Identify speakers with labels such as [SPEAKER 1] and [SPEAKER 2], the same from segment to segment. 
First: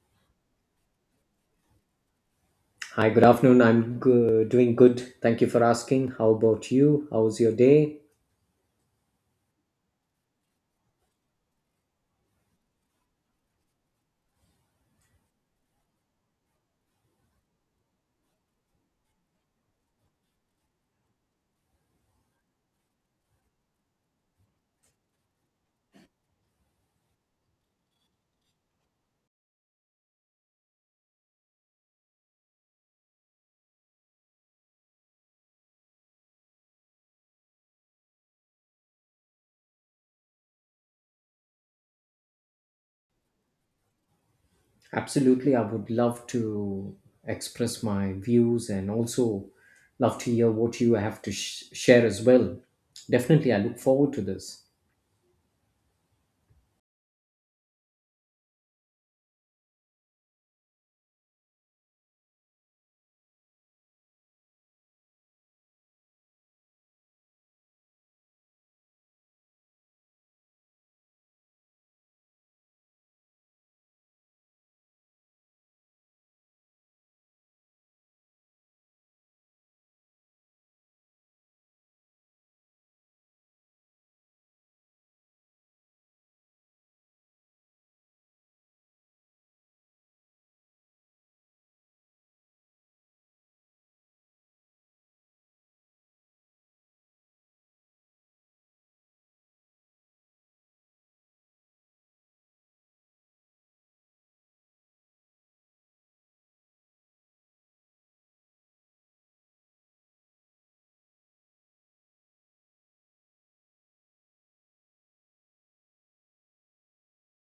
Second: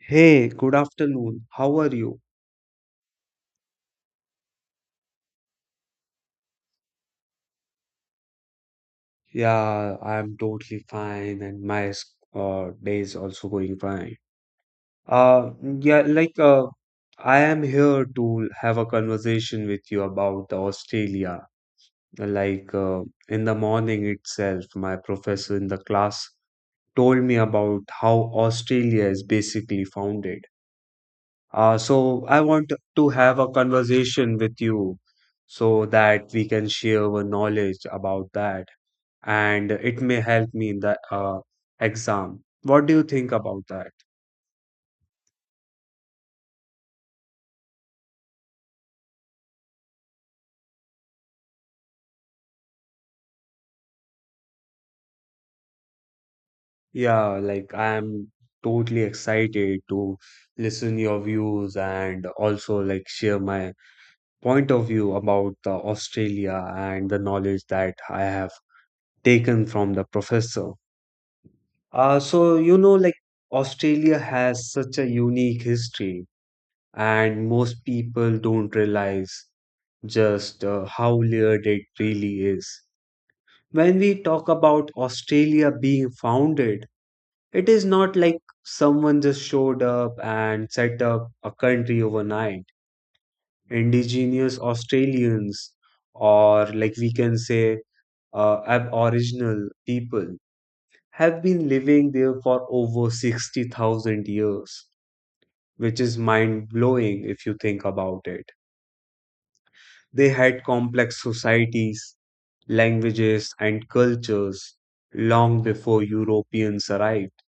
[SPEAKER 1] Hey, good afternoon. How are you?
[SPEAKER 2] Hi, good afternoon. I'm doing good. Thank you for asking. How about you? How was your day?
[SPEAKER 1] Yeah, I'm totally fine, and my day is also going fine. Uh, yeah, like I am here to have a conversation with you about Australia. Like in the morning itself, my professor in the class told me about how Australia is basically founded. So I want to have a conversation with you so that we can share our knowledge about that. And it may help me in the exam. What do you think about that?
[SPEAKER 2] Absolutely. I would love to express my views and also love to hear what you have to share as well. Definitely, I look forward to this.
[SPEAKER 1] Yeah, like I am totally excited to listen your views and also like share my point of view about the Australia and the knowledge that I have taken from the professor. So like Australia has such a unique history, and most people don't realize just how layered it really is. When we talk about Australia being founded, it is not like someone just showed up and set up a country overnight. Indigenous Australians, or like we can say, Aboriginal people, have been living there for over 60,000 years, which is mind blowing if you think about it. They had complex societies, languages, and cultures long before Europeans arrived.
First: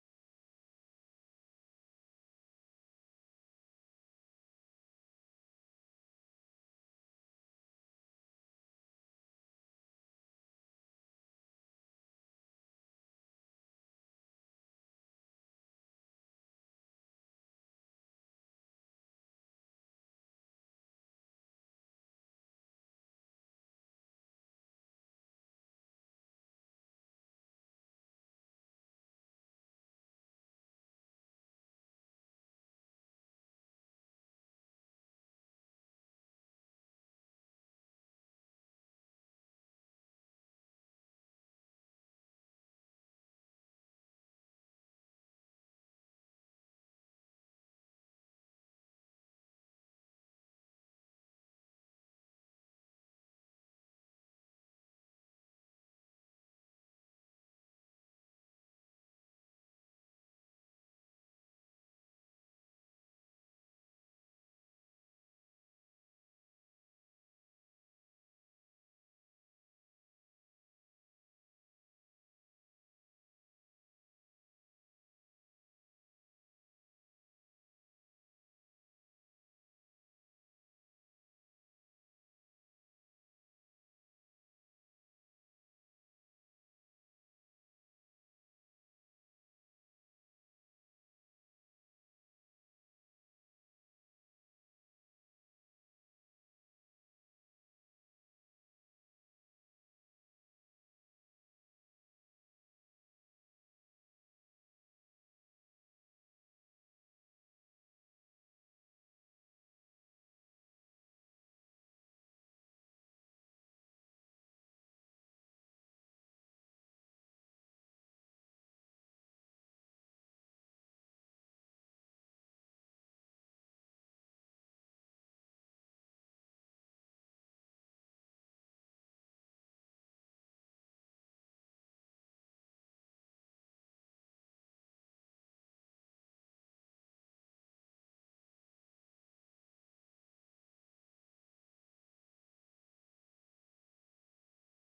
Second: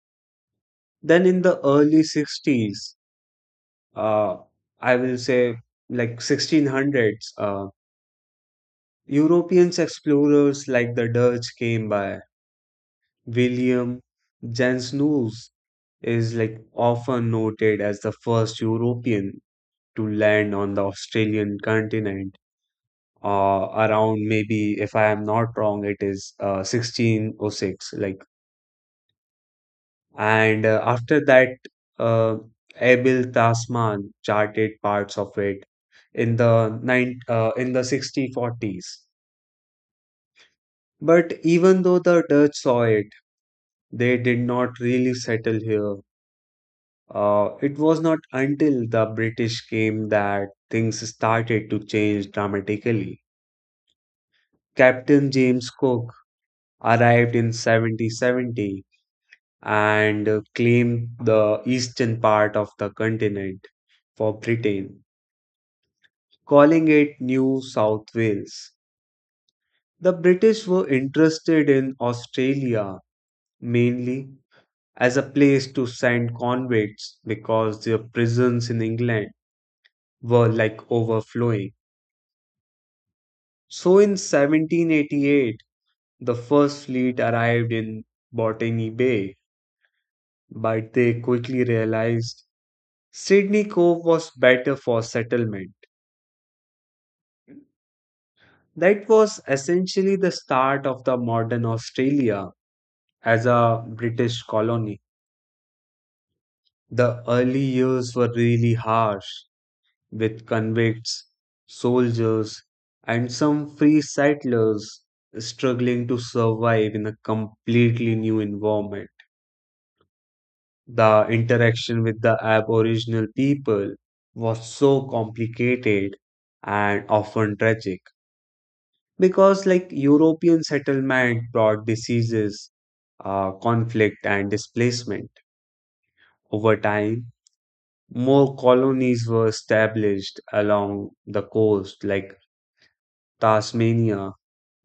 [SPEAKER 1] Then in the early 60s, uh, I will say like 1600s, Europeans explorers like the Dutch came by. William Jansenius is like often noted as the first European to land on the Australian continent. Around maybe, if I am not wrong, it is 1606. Like. And after that, uh, Abil Tasman charted parts of it in the 1640s. But even though the Dutch saw it, they did not really settle here. It was not until the British came that things started to change dramatically. Captain James Cook arrived in 1770 and claimed the eastern part of the continent for Britain, calling it New South Wales. The British were interested in Australia mainly as a place to send convicts because their prisons in England were like overflowing. So in 1788, the first fleet arrived in Botany Bay, but they quickly realized Sydney Cove was better for settlement. That was essentially the start of the modern Australia as a British colony. The early years were really harsh, with convicts, soldiers, and some free settlers struggling to survive in a completely new environment. The interaction with the Aboriginal people was so complicated and often tragic because, like, European settlement brought diseases, conflict, and displacement over time. More colonies were established along the coast, like Tasmania,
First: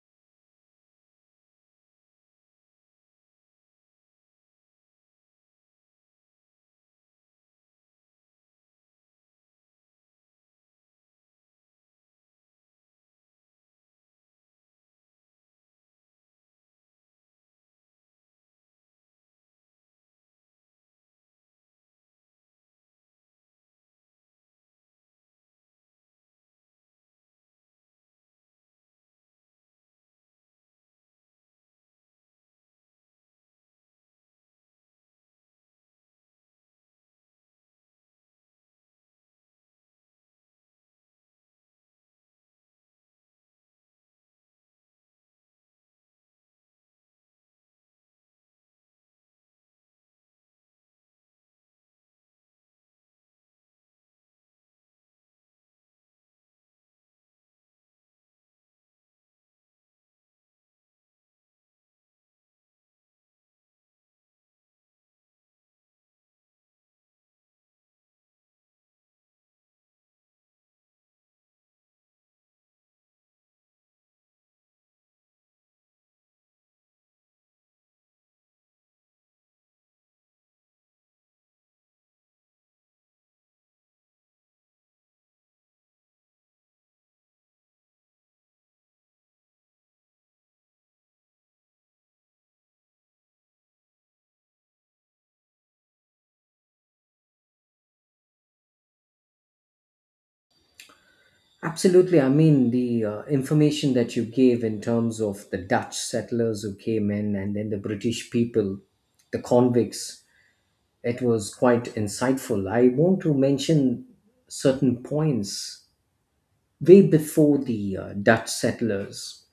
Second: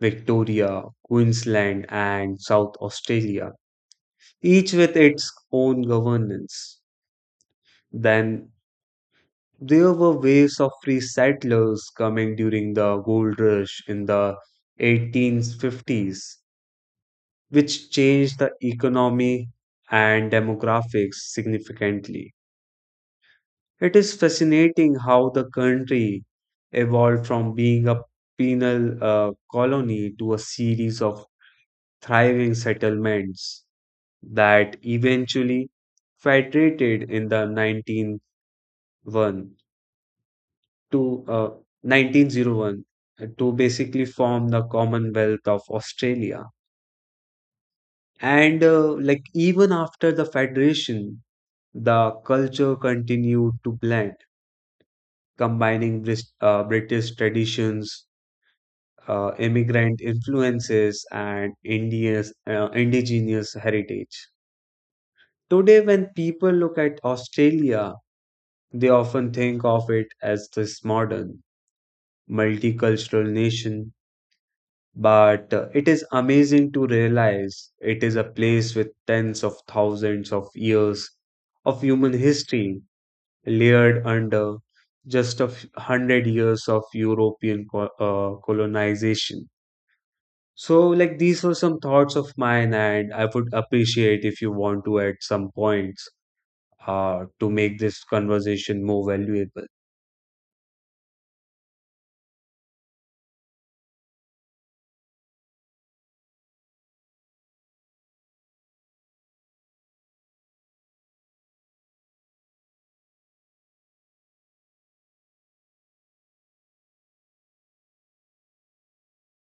[SPEAKER 1] Victoria, Queensland, and South Australia, each with its own governance. Then there were waves of free settlers coming during the gold rush in the 1850s, which changed the economy and demographics significantly. It is fascinating how the country evolved from being a penal colony to a series of thriving settlements that eventually federated in the 1901 to uh, 1901 uh, to basically form the Commonwealth of Australia. And like even after the federation, the culture continued to blend, combining British traditions, immigrant influences, and India's indigenous heritage. Today, when people look at Australia, they often think of it as this modern, multicultural nation. But it is amazing to realize it is a place with tens of thousands of years of human history layered under just a hundred years of European colonization. So, like, these were some thoughts of mine, and I would appreciate if you want to add some points to make this conversation more valuable.
[SPEAKER 2] Absolutely. I mean, the information that you gave in terms of the Dutch settlers who came in and then the British people, the convicts, it was quite insightful. I want to mention certain points way before the Dutch settlers.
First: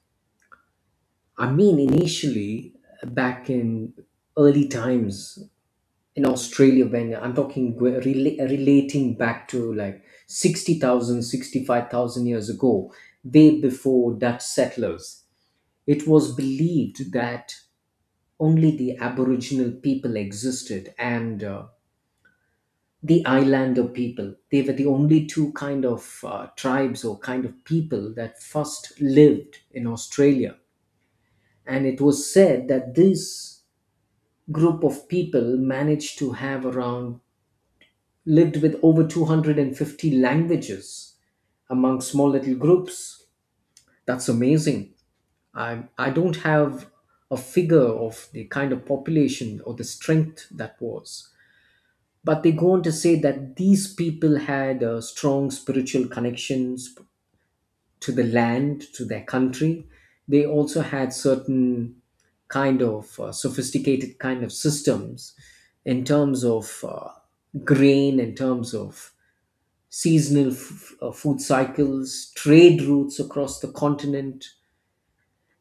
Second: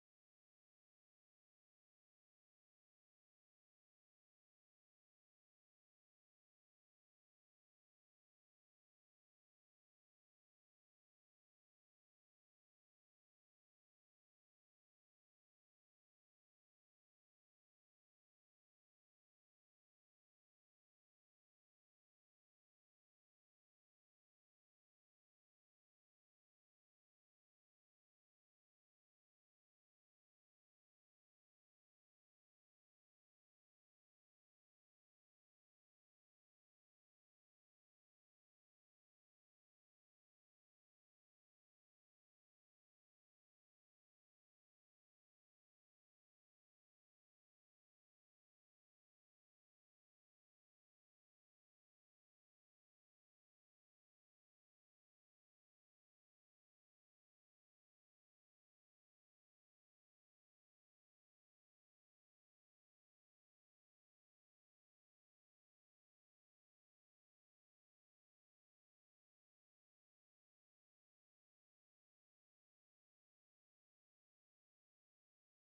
[SPEAKER 2] I mean, initially, back in early times in Australia, when I'm talking relating back to like 60,000, 65,000 years ago, way before Dutch settlers, it was believed that only the Aboriginal people existed, and the Islander people. They were the only two kind of tribes or kind of people that first lived in Australia, and it was said that this group of people managed to have around lived with over 250 languages among small little groups. That's amazing. I don't have a figure of the kind of population or the strength that was, but they go on to say that these people had strong spiritual connections to the land, to their country. They also had certain kind of sophisticated kind of systems in terms of grain, in terms of seasonal food cycles, trade routes across the continent,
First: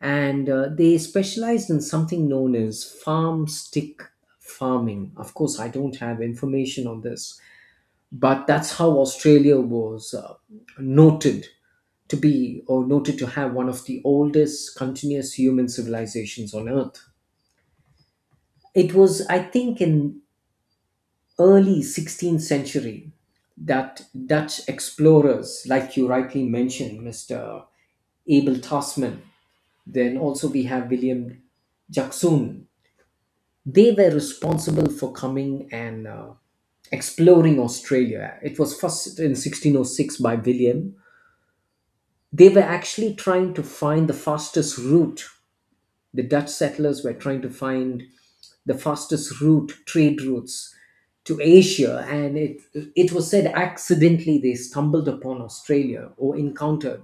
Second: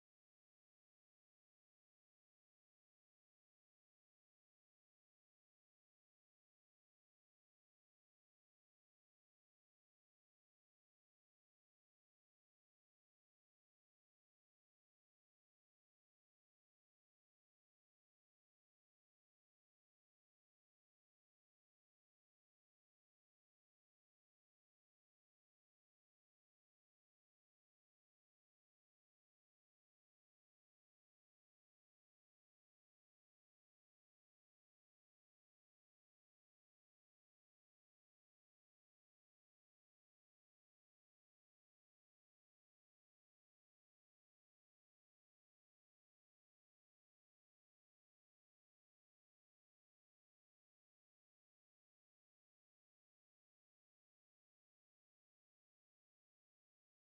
[SPEAKER 2] and they specialized in something known as farm stick farming. Of course, I don't have information on this, but that's how Australia was noted to be, or noted to have, one of the oldest continuous human civilizations on earth. It was, I think, in early 16th century that Dutch explorers, like you rightly mentioned, Mr. Abel Tasman, then also we have William Jackson, they were responsible for coming and exploring Australia. It was first in 1606 by William. They were actually trying to find the fastest route. The Dutch settlers were trying to find the fastest route, trade routes to Asia, and it was said accidentally they stumbled upon Australia or encountered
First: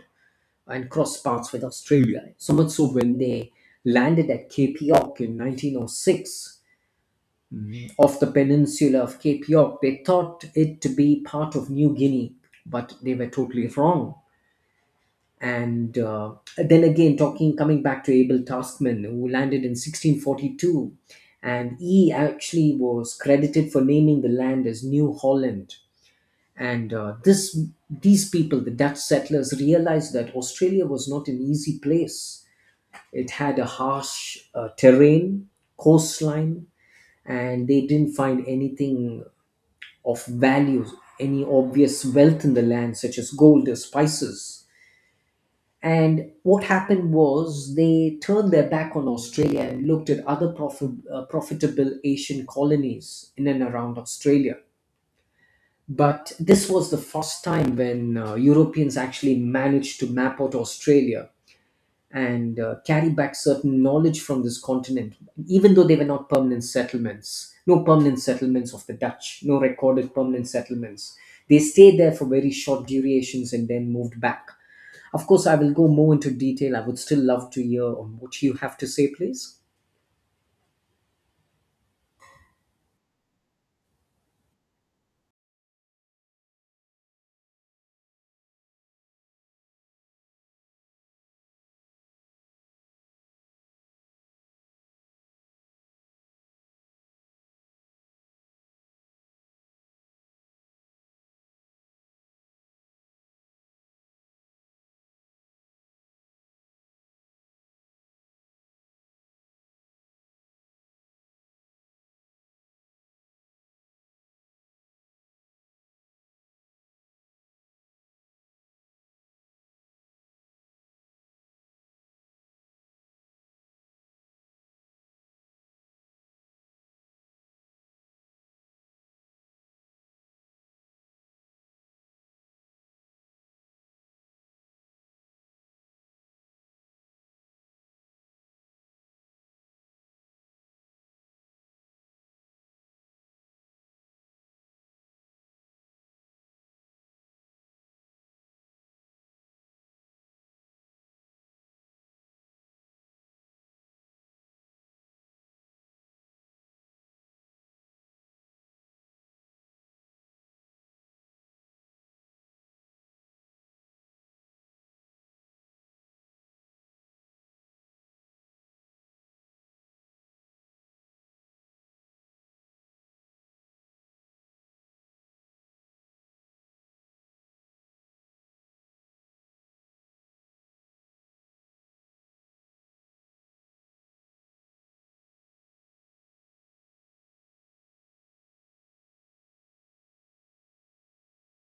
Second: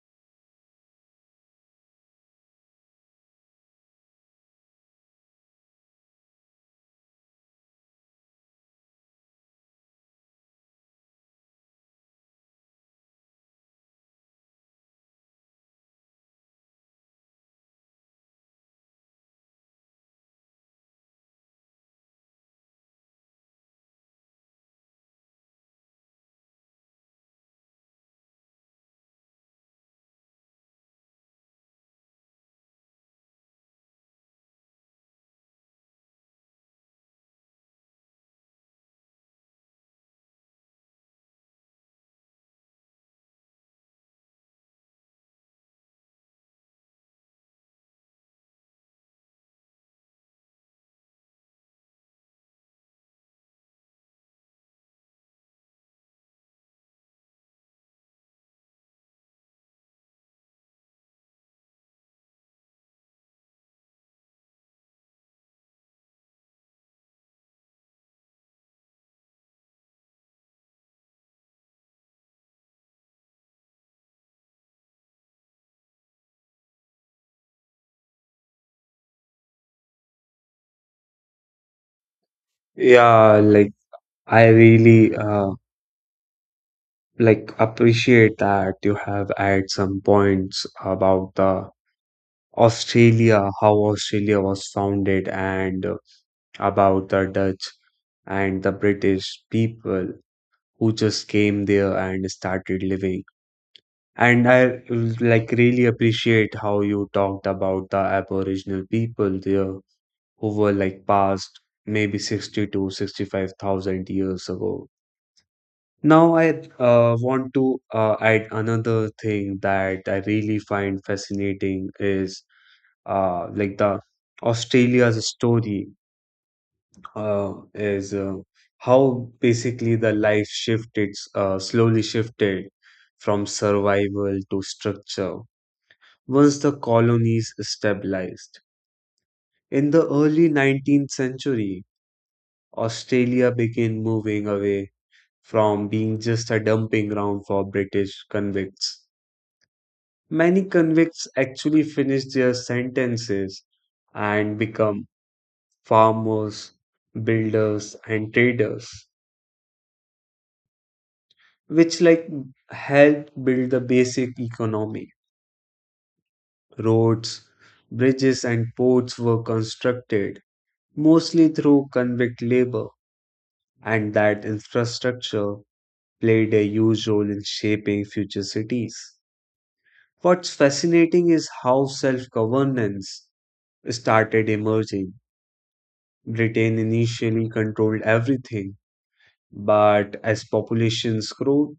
[SPEAKER 2] and crossed paths with Australia. So much so when they landed at Cape York in 1906, off the peninsula of Cape York, they thought it to be part of New Guinea, but they were totally wrong. And then again, talking, coming back to Abel Tasman, who landed in 1642, and he actually was credited for naming the land as New Holland. And this these people, the Dutch settlers, realized that Australia was not an easy place. It had a harsh terrain, coastline, and they didn't find anything of value, any obvious wealth in the land such as gold or spices. And what happened was they turned their back on Australia and looked at other profitable Asian colonies in and around Australia. But this was the first time when Europeans actually managed to map out Australia, and carry back certain knowledge from this continent, even though they were not permanent settlements. No permanent settlements of the Dutch, no recorded permanent settlements. They stayed there for very short durations and then moved back. Of course, I will go more into detail. I would still love to hear on what you have to say, please.
[SPEAKER 1] Yeah, like, I really like appreciate that you have added some points about the Australia, how Australia was founded, and about the Dutch and the British people who just came there and started living. And I like really appreciate how you talked about the Aboriginal people there who were like past maybe 60 to 65,000 years ago. Now I want to add another thing that I really find fascinating is like the Australia's story is how basically the life shifted slowly shifted from survival to structure once the colonies stabilized. In the early 19th century, Australia began moving away from being just a dumping ground for British convicts. Many convicts actually finished their sentences and become farmers, builders, and traders, which like helped build the basic economy. Roads, bridges, and ports were constructed mostly through convict labor. And that infrastructure played a huge role in shaping future cities. What's fascinating is how self governance started emerging. Britain initially controlled everything, but as populations grew,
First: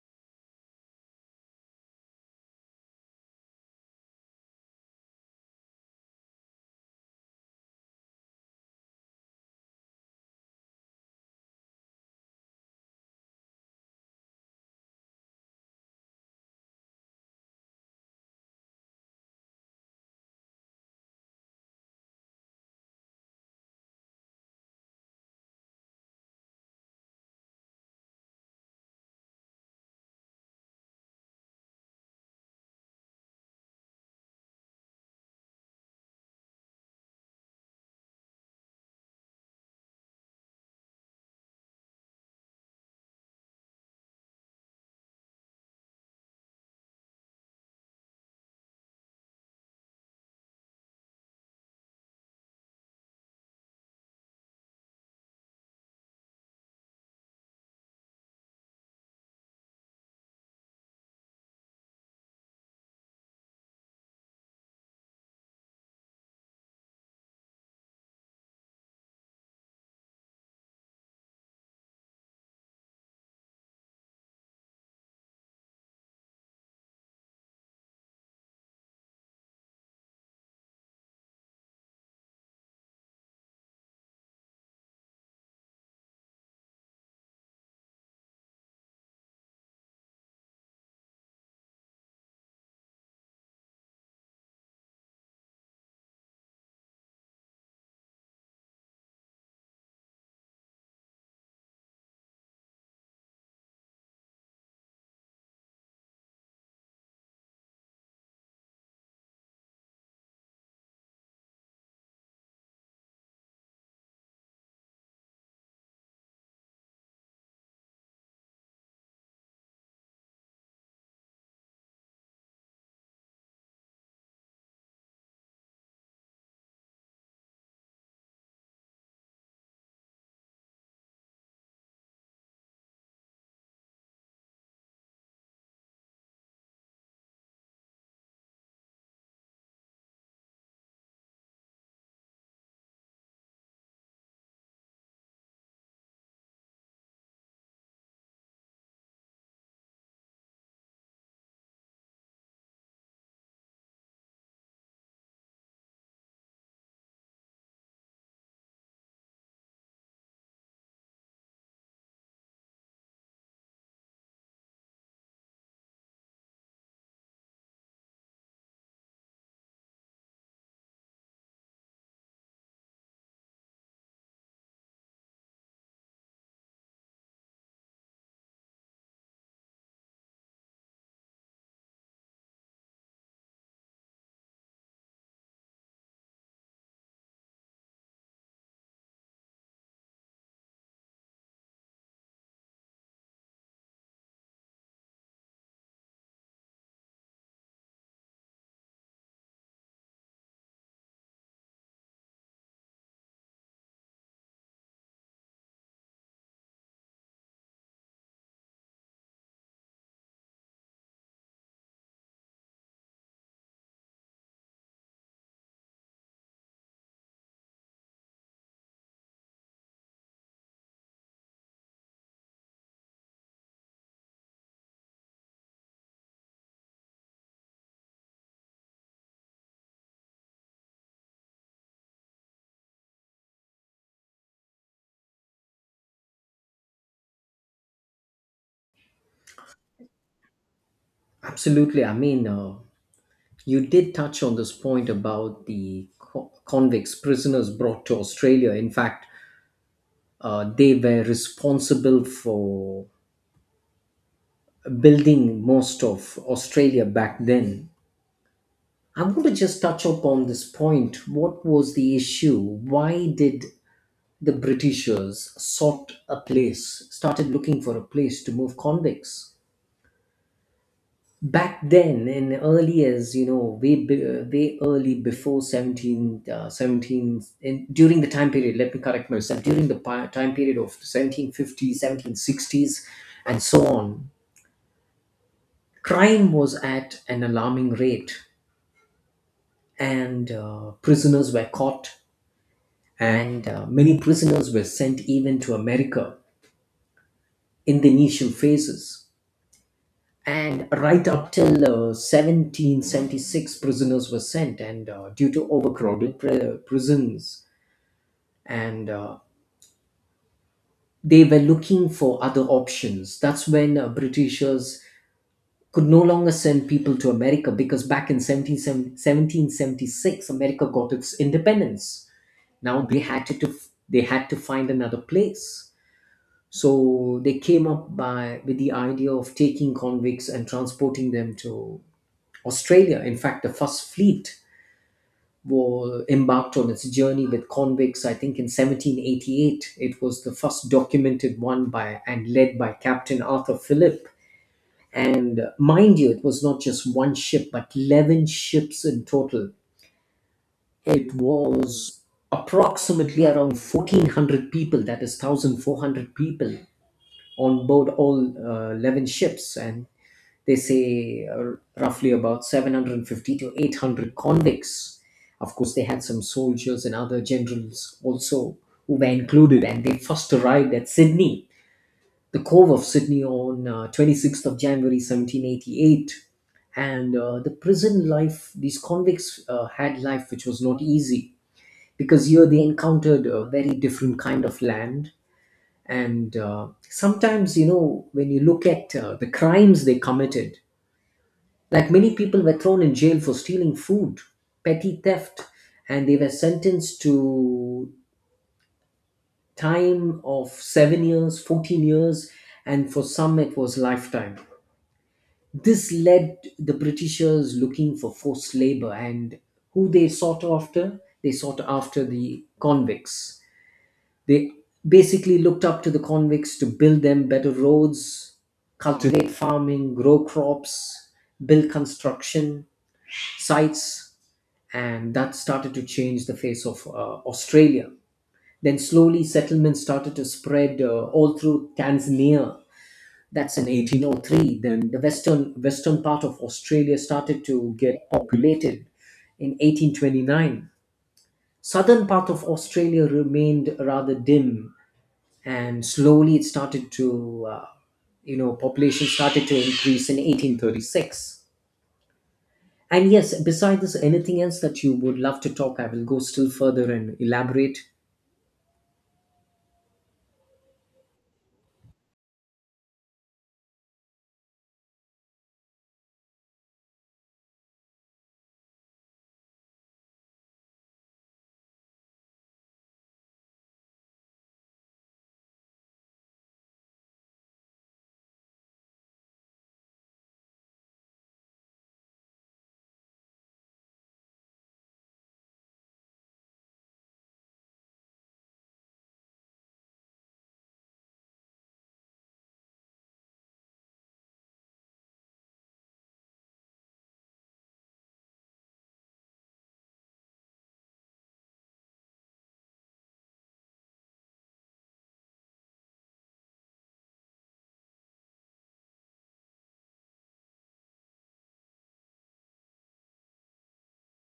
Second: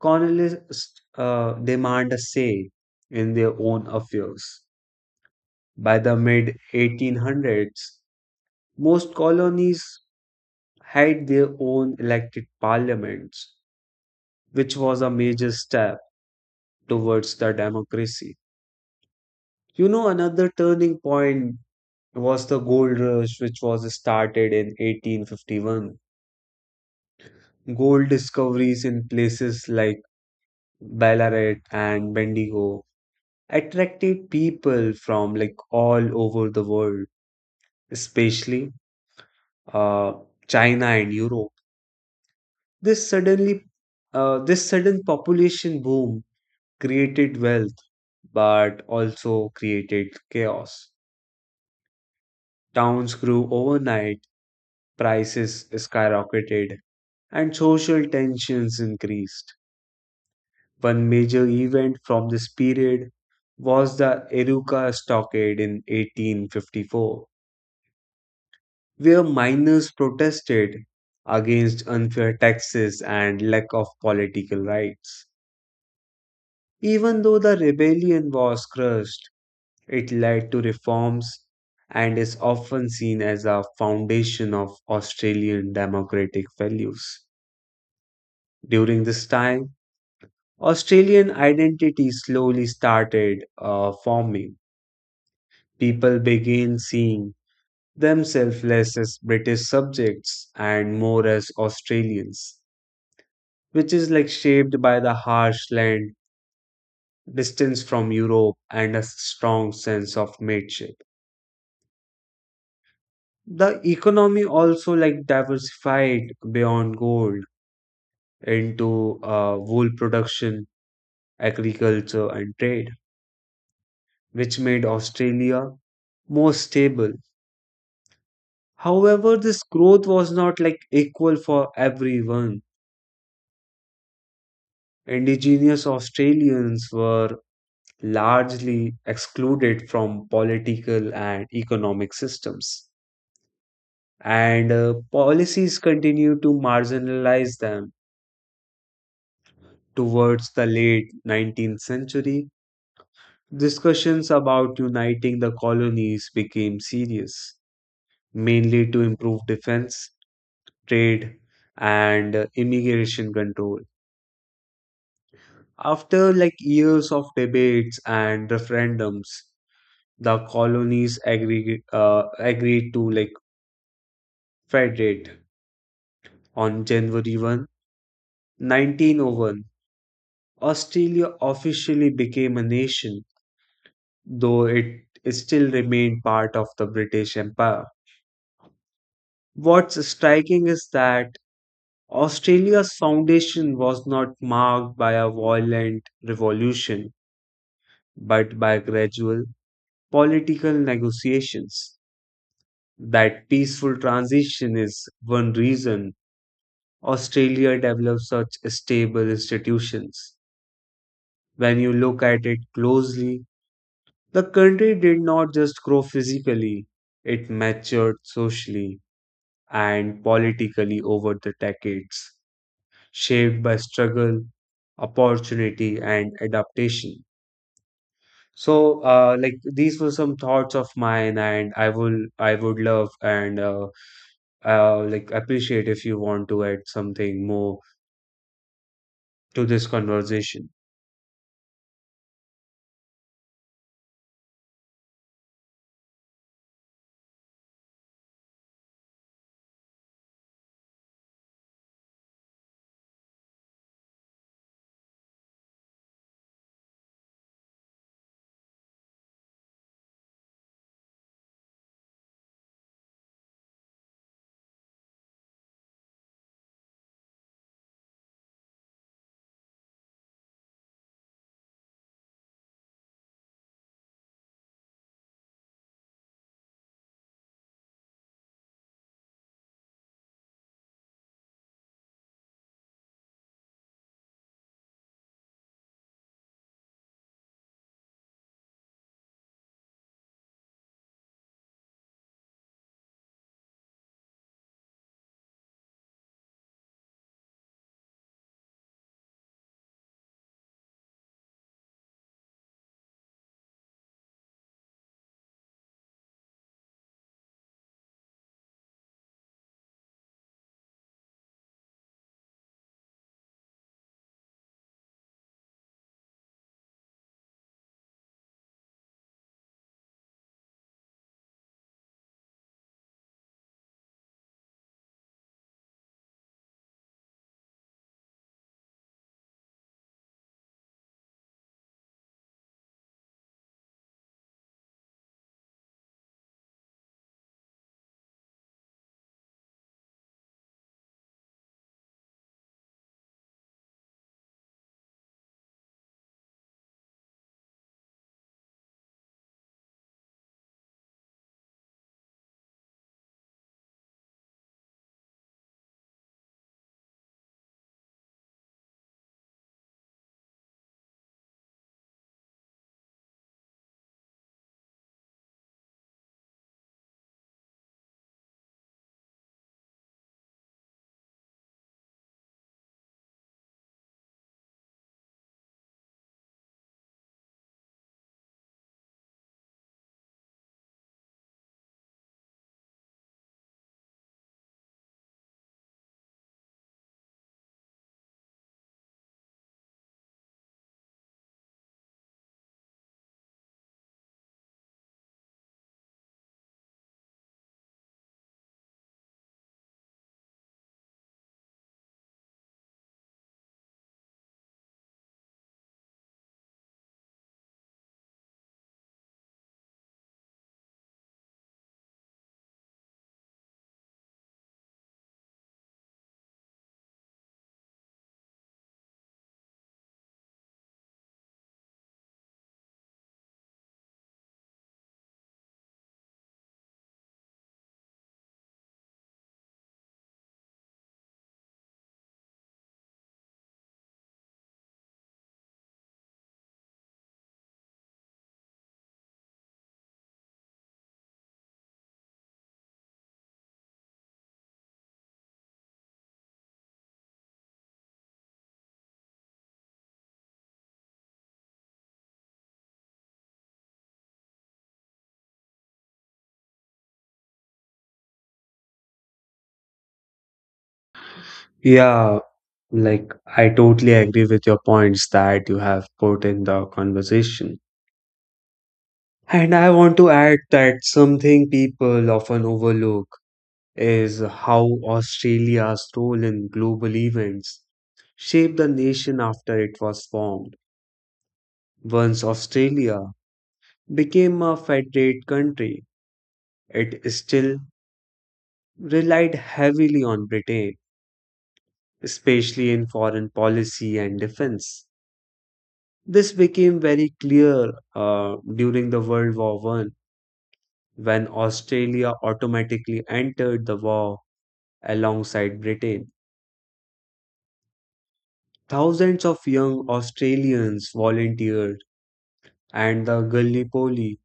[SPEAKER 1] colonists demand a say in their own affairs. By the mid 1800s, most colonies had their own elected parliaments, which was a major step towards the democracy. You know, another turning point was the gold rush, which was started in 1851. Gold discoveries in places like Ballarat and Bendigo attracted people from like all over the world, especially uh, China and Europe. This suddenly, this sudden population boom created wealth, but also created chaos. Towns grew overnight. Prices skyrocketed, and social tensions increased. One major event from this period was the Eruca Stockade in 1854, where miners protested against unfair taxes and lack of political rights. Even though the rebellion was crushed, it led to reforms and is often seen as a foundation of Australian democratic values. During this time, Australian identity slowly started forming. People began seeing themselves less as British subjects and more as Australians, which is like shaped by the harsh land, distance from Europe, and a strong sense of mateship. The economy also like diversified beyond gold into wool production, agriculture, and trade, which made Australia more stable. However, this growth was not like equal for everyone. Indigenous Australians were largely excluded from political and economic systems, and policies continued to marginalize them. Towards the late 19th century, discussions about uniting the colonies became serious, mainly to improve defense, trade, and immigration control. After like years of debates and referendums, the colonies agreed to like federate. On January 1st, nineteen oh 1, 1901, Australia officially became a nation, though it still remained part of the British Empire. What's striking is that Australia's foundation was not marked by a violent revolution, but by gradual political negotiations. That peaceful transition is one reason Australia developed such stable institutions. When you look at it closely, the country did not just grow physically, it matured socially and politically over the decades, shaped by struggle, opportunity, and adaptation. So, like these were some thoughts of mine, and I would love and like appreciate if you want to add something more to this conversation.
[SPEAKER 2] Absolutely. I mean, you did touch on this point about the convicts, prisoners brought to Australia. In fact, they were responsible for building most of Australia back then. I want to just touch upon this point. What was the issue? Why did the Britishers sought a place, started looking for a place to move convicts? Back then, in early, as you know, way early before 17, 17 in, during the time period, let me correct myself, during the time period of 1750s, 1760s, and so on, crime was at an alarming rate, and prisoners were caught, and many prisoners were sent even to America in the initial phases, and right up till 1776, prisoners were sent, and due to overcrowded prisons, and they were looking for other options. That's when Britishers could no longer send people to America, because back in 17, 1776, America got its independence. Now they had to find another place. So they came up by with the idea of taking convicts and transporting them to Australia. In fact, the first fleet was embarked on its journey with convicts, I think, in 1788. It was the first documented one by and led by Captain Arthur Phillip. And mind you, it was not just one ship, but 11 ships in total. It was approximately around 1,400 people, that is 1,400 people on board all 11 ships. And they say, roughly about 750 to 800 convicts. Of course, they had some soldiers and other generals also who were included, and they first arrived at Sydney, the Cove of Sydney, on 26th of January 1788. And the prison life, these convicts had life which was not easy, because here they encountered a very different kind of land, and sometimes, you know, when you look at the crimes they committed, like many people were thrown in jail for stealing food, petty theft, and they were sentenced to time of 7 years, 14 years, and for some it was lifetime. This led the Britishers looking for forced labor. And who they sought after? They sought after the convicts. They basically looked up to the convicts to build them better roads, cultivate farming, grow crops, build construction sites, and that started to change the face of Australia. Then slowly settlements started to spread all through Tanzania. That's in 1803. Then the western part of Australia started to get populated in 1829. Southern part of Australia remained rather dim, and slowly it started to, you know, population started to increase in 1836. And yes, beside this, anything else that you would love to talk, I will go still further and elaborate.
[SPEAKER 1] Yeah, like I totally agree with your points that you have put in the conversation. And I want to add that something people often overlook is how Australia's role in global events shaped the nation after it was formed. Once Australia became a federate country, it still relied heavily on Britain, especially in foreign policy and defense. This became very clear during the World War I, when Australia automatically entered the war alongside Britain. Thousands of young Australians volunteered, and the Gallipoli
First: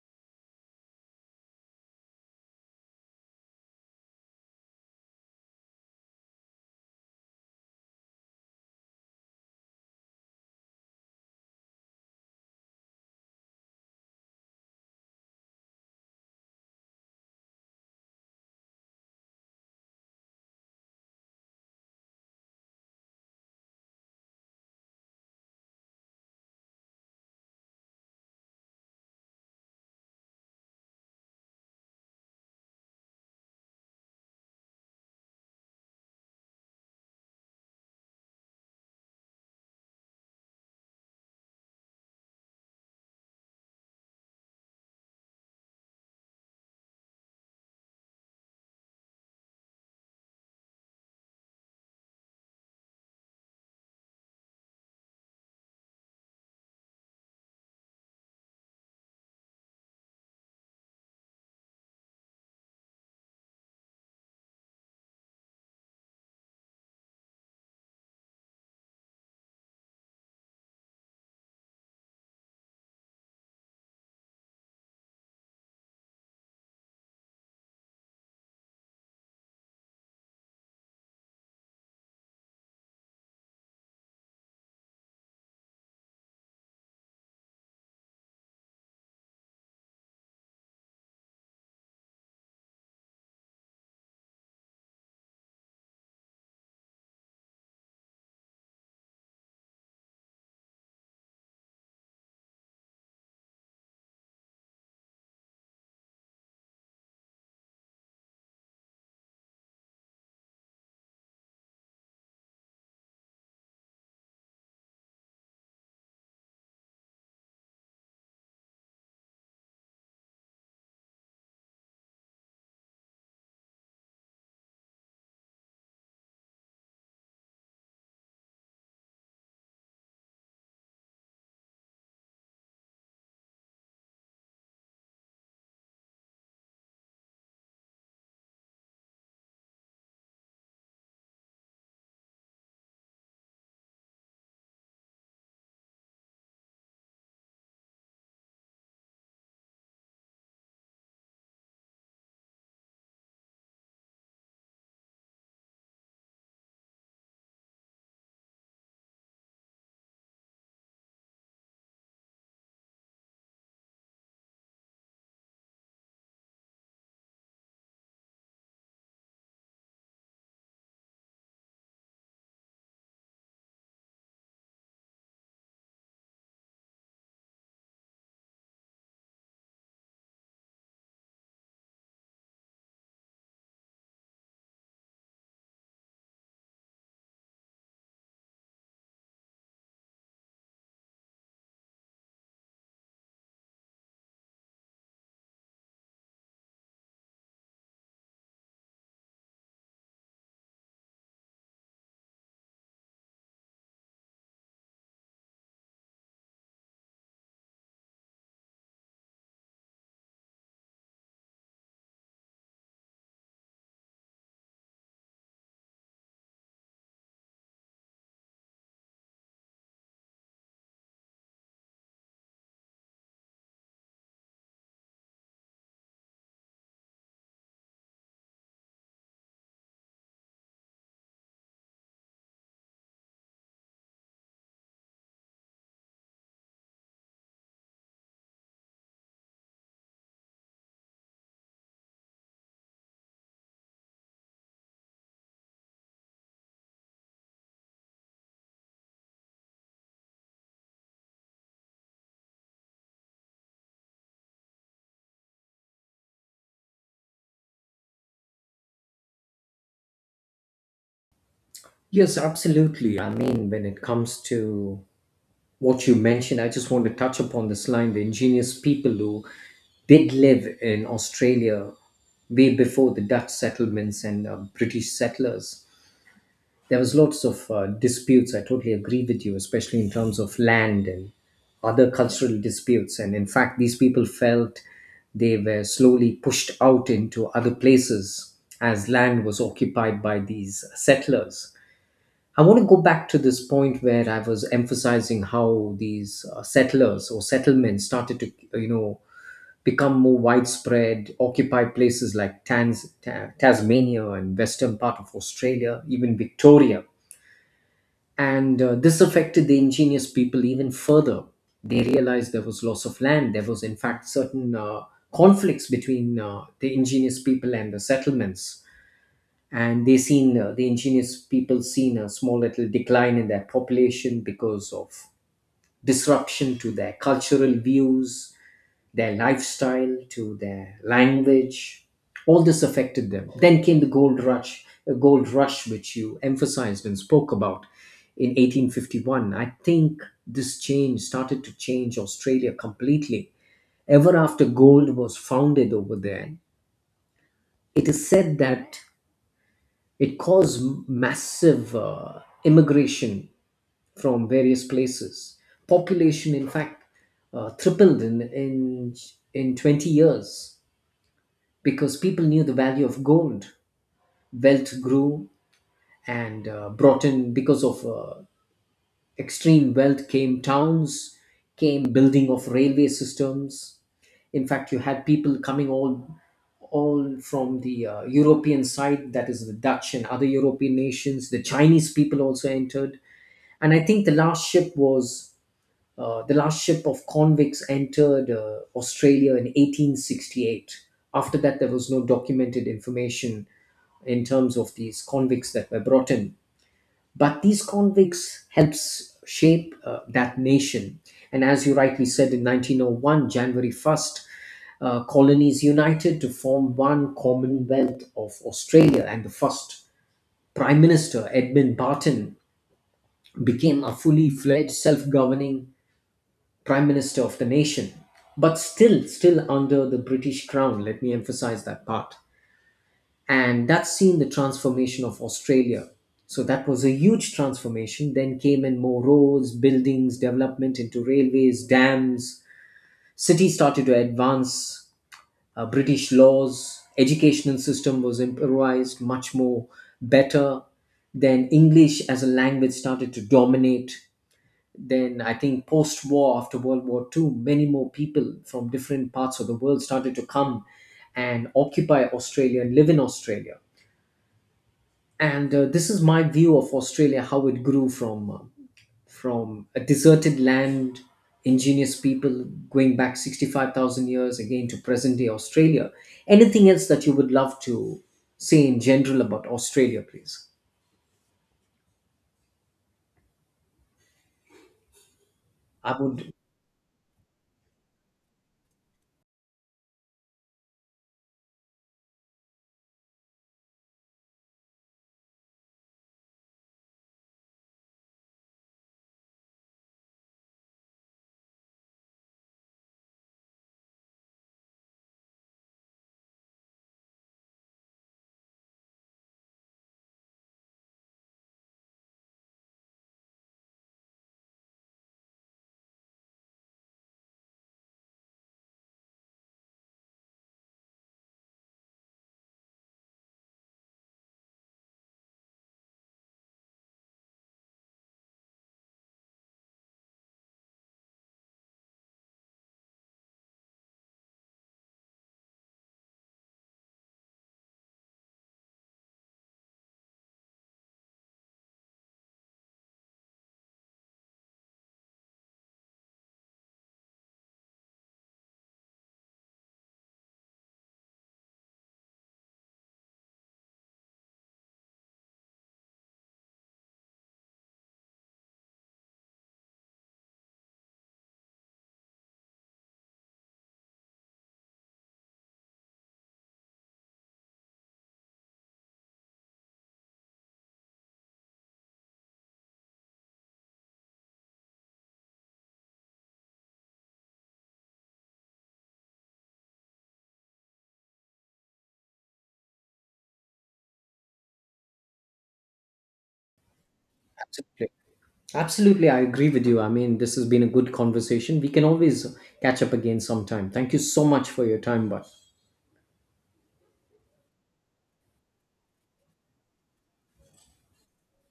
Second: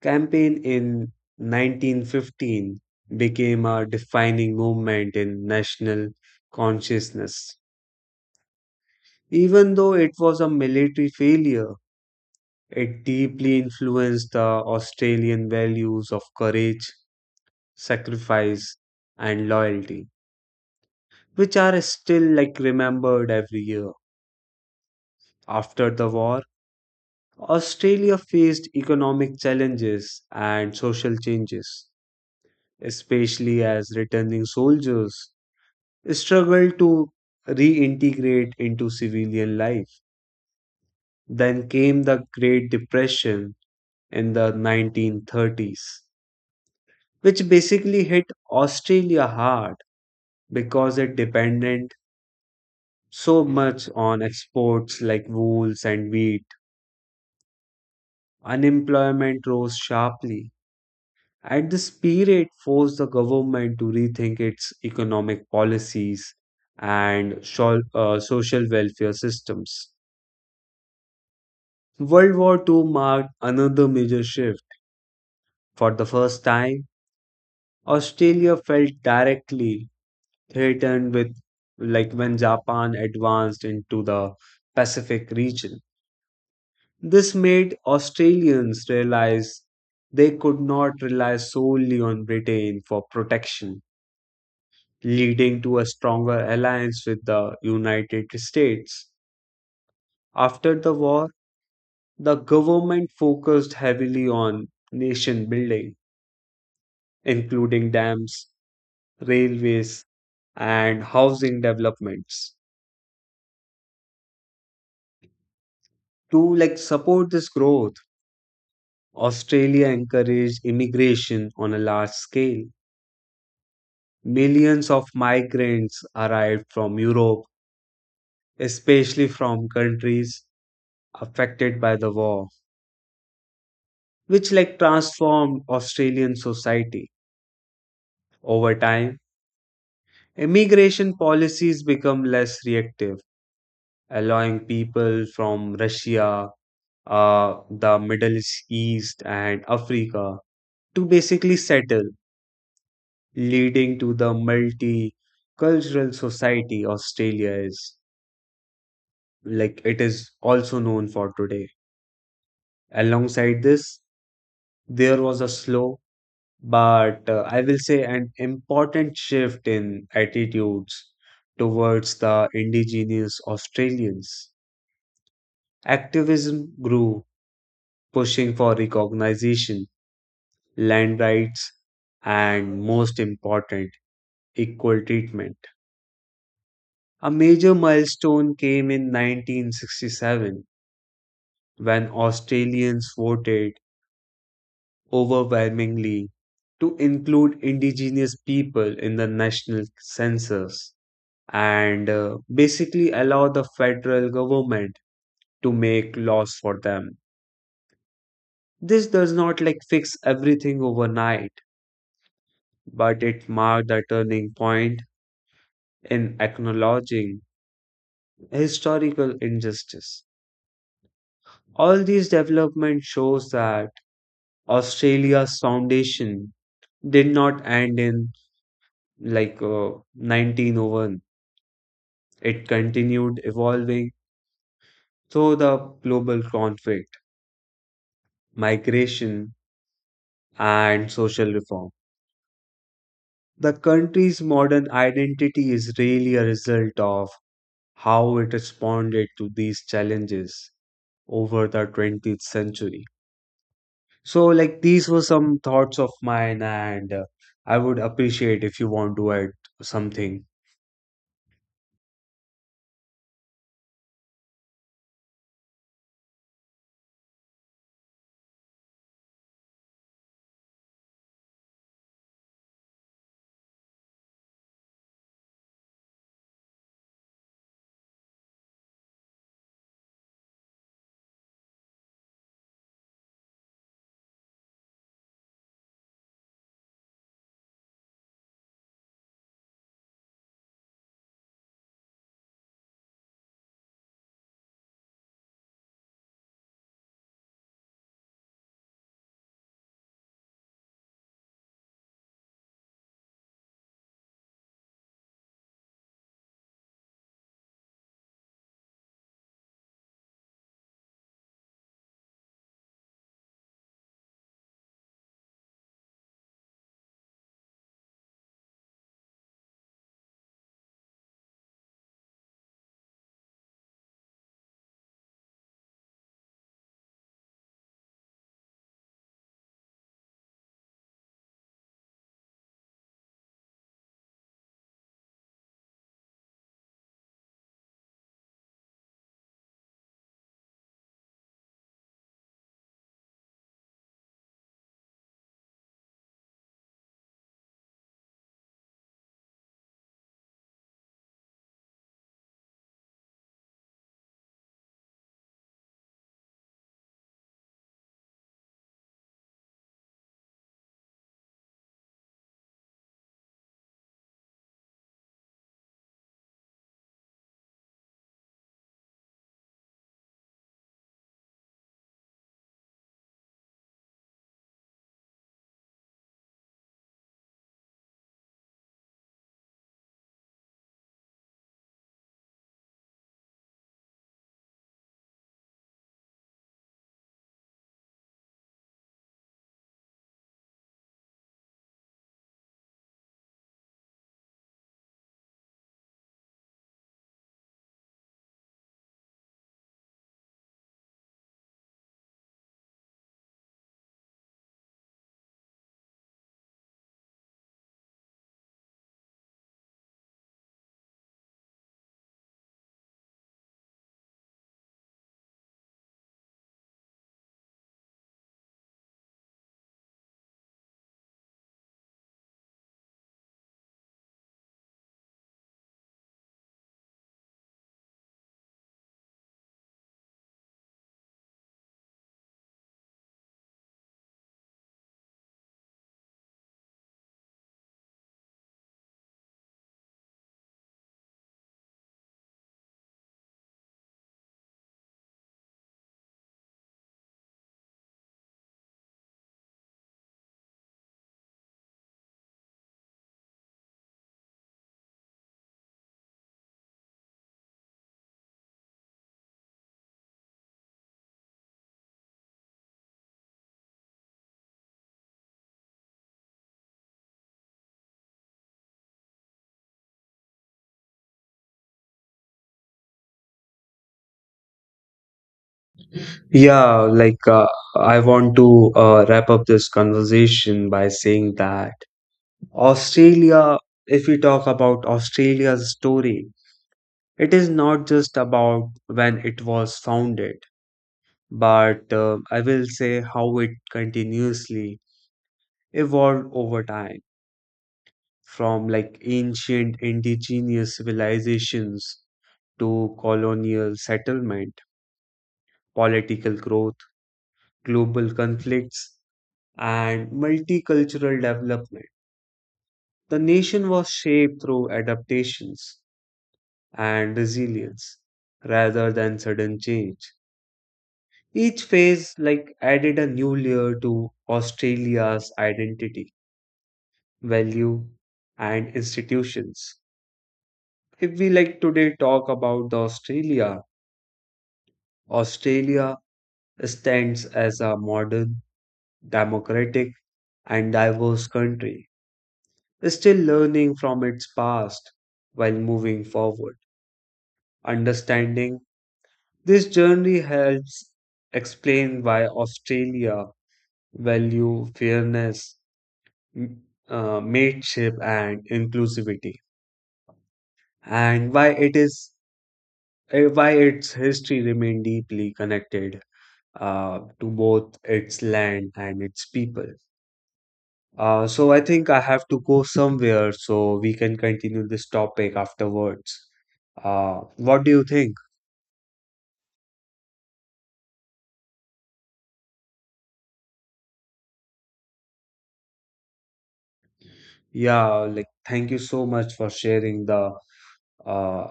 [SPEAKER 1] campaign in 1915 became a defining movement in national consciousness. Even though it was a military failure, it deeply influenced the Australian values of courage, sacrifice, and loyalty, which are still like remembered every year. After the war, Australia faced economic challenges and social changes, especially as returning soldiers struggled to reintegrate into civilian life. Then came the Great Depression in the 1930s, which basically hit Australia hard because it depended so much on exports like wools and wheat. Unemployment rose sharply. At this period, forced the government to rethink its economic policies and social welfare systems. World War II marked another major shift. For the first time, Australia felt directly threatened with, like when Japan advanced into the Pacific region. This made Australians realize they could not rely solely on Britain for protection, leading to a stronger alliance with the United States. After the war, the government focused heavily on nation building, including dams, railways, and housing developments. To like support this growth, Australia encouraged immigration on a large scale. Millions of migrants arrived from Europe, especially from countries affected by the war, which like transformed Australian society. Over time, immigration policies become less reactive, allowing people from Russia, the Middle East, and Africa to basically settle, leading to the multicultural society Australia is like it is also known for today. Alongside this, there was a slow but I will say an important shift in attitudes towards the indigenous Australians. Activism grew, pushing for recognition, land rights, and most important, equal treatment. A major milestone came in 1967 when Australians voted overwhelmingly to include indigenous people in the national census and basically allow the federal government to make laws for them. This does not like fix everything overnight, but it marked a turning point in acknowledging historical injustice. All these development shows that Australia's foundation did not end in like uh, 1901. It continued evolving through the global conflict, migration, and social reform. The country's modern identity is really a result of how it responded to these challenges over the 20th century. So, like, these were some thoughts of mine, and I would appreciate if you want to add something.
[SPEAKER 2] Yes, absolutely. I mean, when it comes to what you mentioned, I just want to touch upon this line, the ingenious people who did live in Australia way before the Dutch settlements and British settlers. There was lots of disputes. I totally agree with you, especially in terms of land and other cultural disputes. And in fact, these people felt they were slowly pushed out into other places as land was occupied by these settlers. I want to go back to this point where I was emphasizing how these settlers or settlements started to, you know, become more widespread, occupy places like Tasmania and western part of Australia, even Victoria, and this affected the ingenious people even further. They realized there was loss of land. There was, in fact, certain conflicts between the ingenious people and the settlements, and they seen, the ingenious people seen a small little decline in their population because of disruption to their cultural views, their lifestyle, to their language. All this affected them. Then came the gold rush, a gold rush which you emphasized and spoke about in 1851. I think this change started to change Australia completely. Ever after gold was founded over there, it is said that it caused massive immigration from various places. Population, in fact, tripled in 20 years, because people knew the value of gold. Wealth grew, and brought in, because of extreme wealth, came towns, came building of railway systems. In fact, you had people coming all from the European side, that is the Dutch and other European nations. The Chinese people also entered, and I think the last ship was. The last ship of convicts entered Australia in 1868. After that, there was no documented information in terms of these convicts that were brought in. But these convicts helps shape that nation. And as you rightly said, in 1901, January 1st, colonies united to form one Commonwealth of Australia, and the first Prime Minister, Edmund Barton, became a fully fledged self governing Prime Minister of the nation. But still under the British Crown, let me emphasize that part. And that's seen the transformation of Australia. So that was a huge transformation. Then came in more roads, buildings, development into railways, dams. Cities started to advance. British laws, educational system was improvised much more better. Then English as a language started to dominate. Then I think post war, after World War II, many more people from different parts of the world started to come and occupy Australia and live in Australia. And this is my view of Australia, how it grew from a deserted land, ingenious people, going back 65,000 years, again to present day Australia. Anything else that you would love to say in general about Australia, please? I would.
[SPEAKER 1] Yeah, like I want to wrap up this conversation by saying that Australia, if we talk about Australia's story, it is not just about when it was founded, but I will say how it continuously evolved over time from like ancient indigenous civilizations to colonial settlement, political growth, global conflicts, and multicultural development. The nation was shaped through adaptations and resilience rather than sudden change. Each phase like added a new layer to Australia's identity, value, and institutions. If we like today talk about the Australia, Australia stands as a modern, democratic, and diverse country, still learning from its past while moving forward. Understanding. This journey helps explain why Australia value fairness, m- mateship, and inclusivity, and why it is why its history remain deeply connected to both its land and its people. So I think I have to go somewhere so we can continue this topic afterwards. What do you
[SPEAKER 2] Absolutely.
[SPEAKER 1] think?
[SPEAKER 2] Absolutely, I agree with you. I mean, this has been a good conversation. We can always catch up again sometime. Thank you so much for your time, but
[SPEAKER 1] Yeah, like thank you so much for sharing the uh,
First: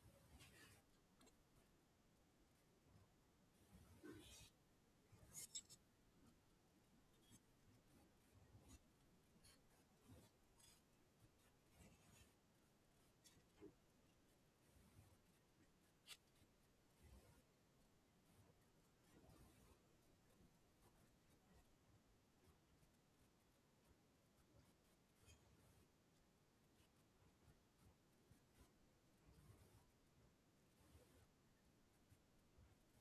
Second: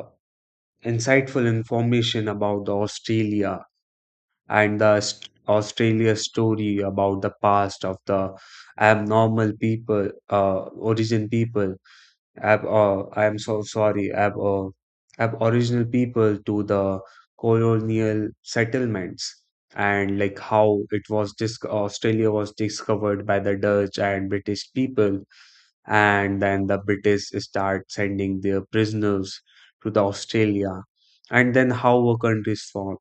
[SPEAKER 1] insightful information about the Australia and the Australia story about the past of the abnormal people, origin people. I am so sorry, aboriginal people to the colonial settlements and like how Australia was discovered by the Dutch and British people and then the British start sending their prisoners to the Australia, and then how a country is formed.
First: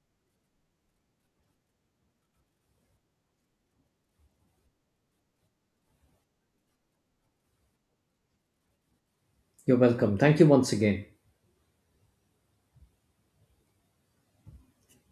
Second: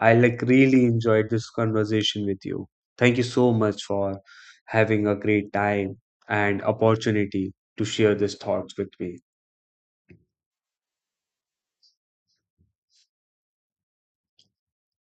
[SPEAKER 1] I like really enjoyed this conversation with you. Thank you so much for having a great time and opportunity to share these thoughts with me.
[SPEAKER 2] you're welcome. Thank you once again.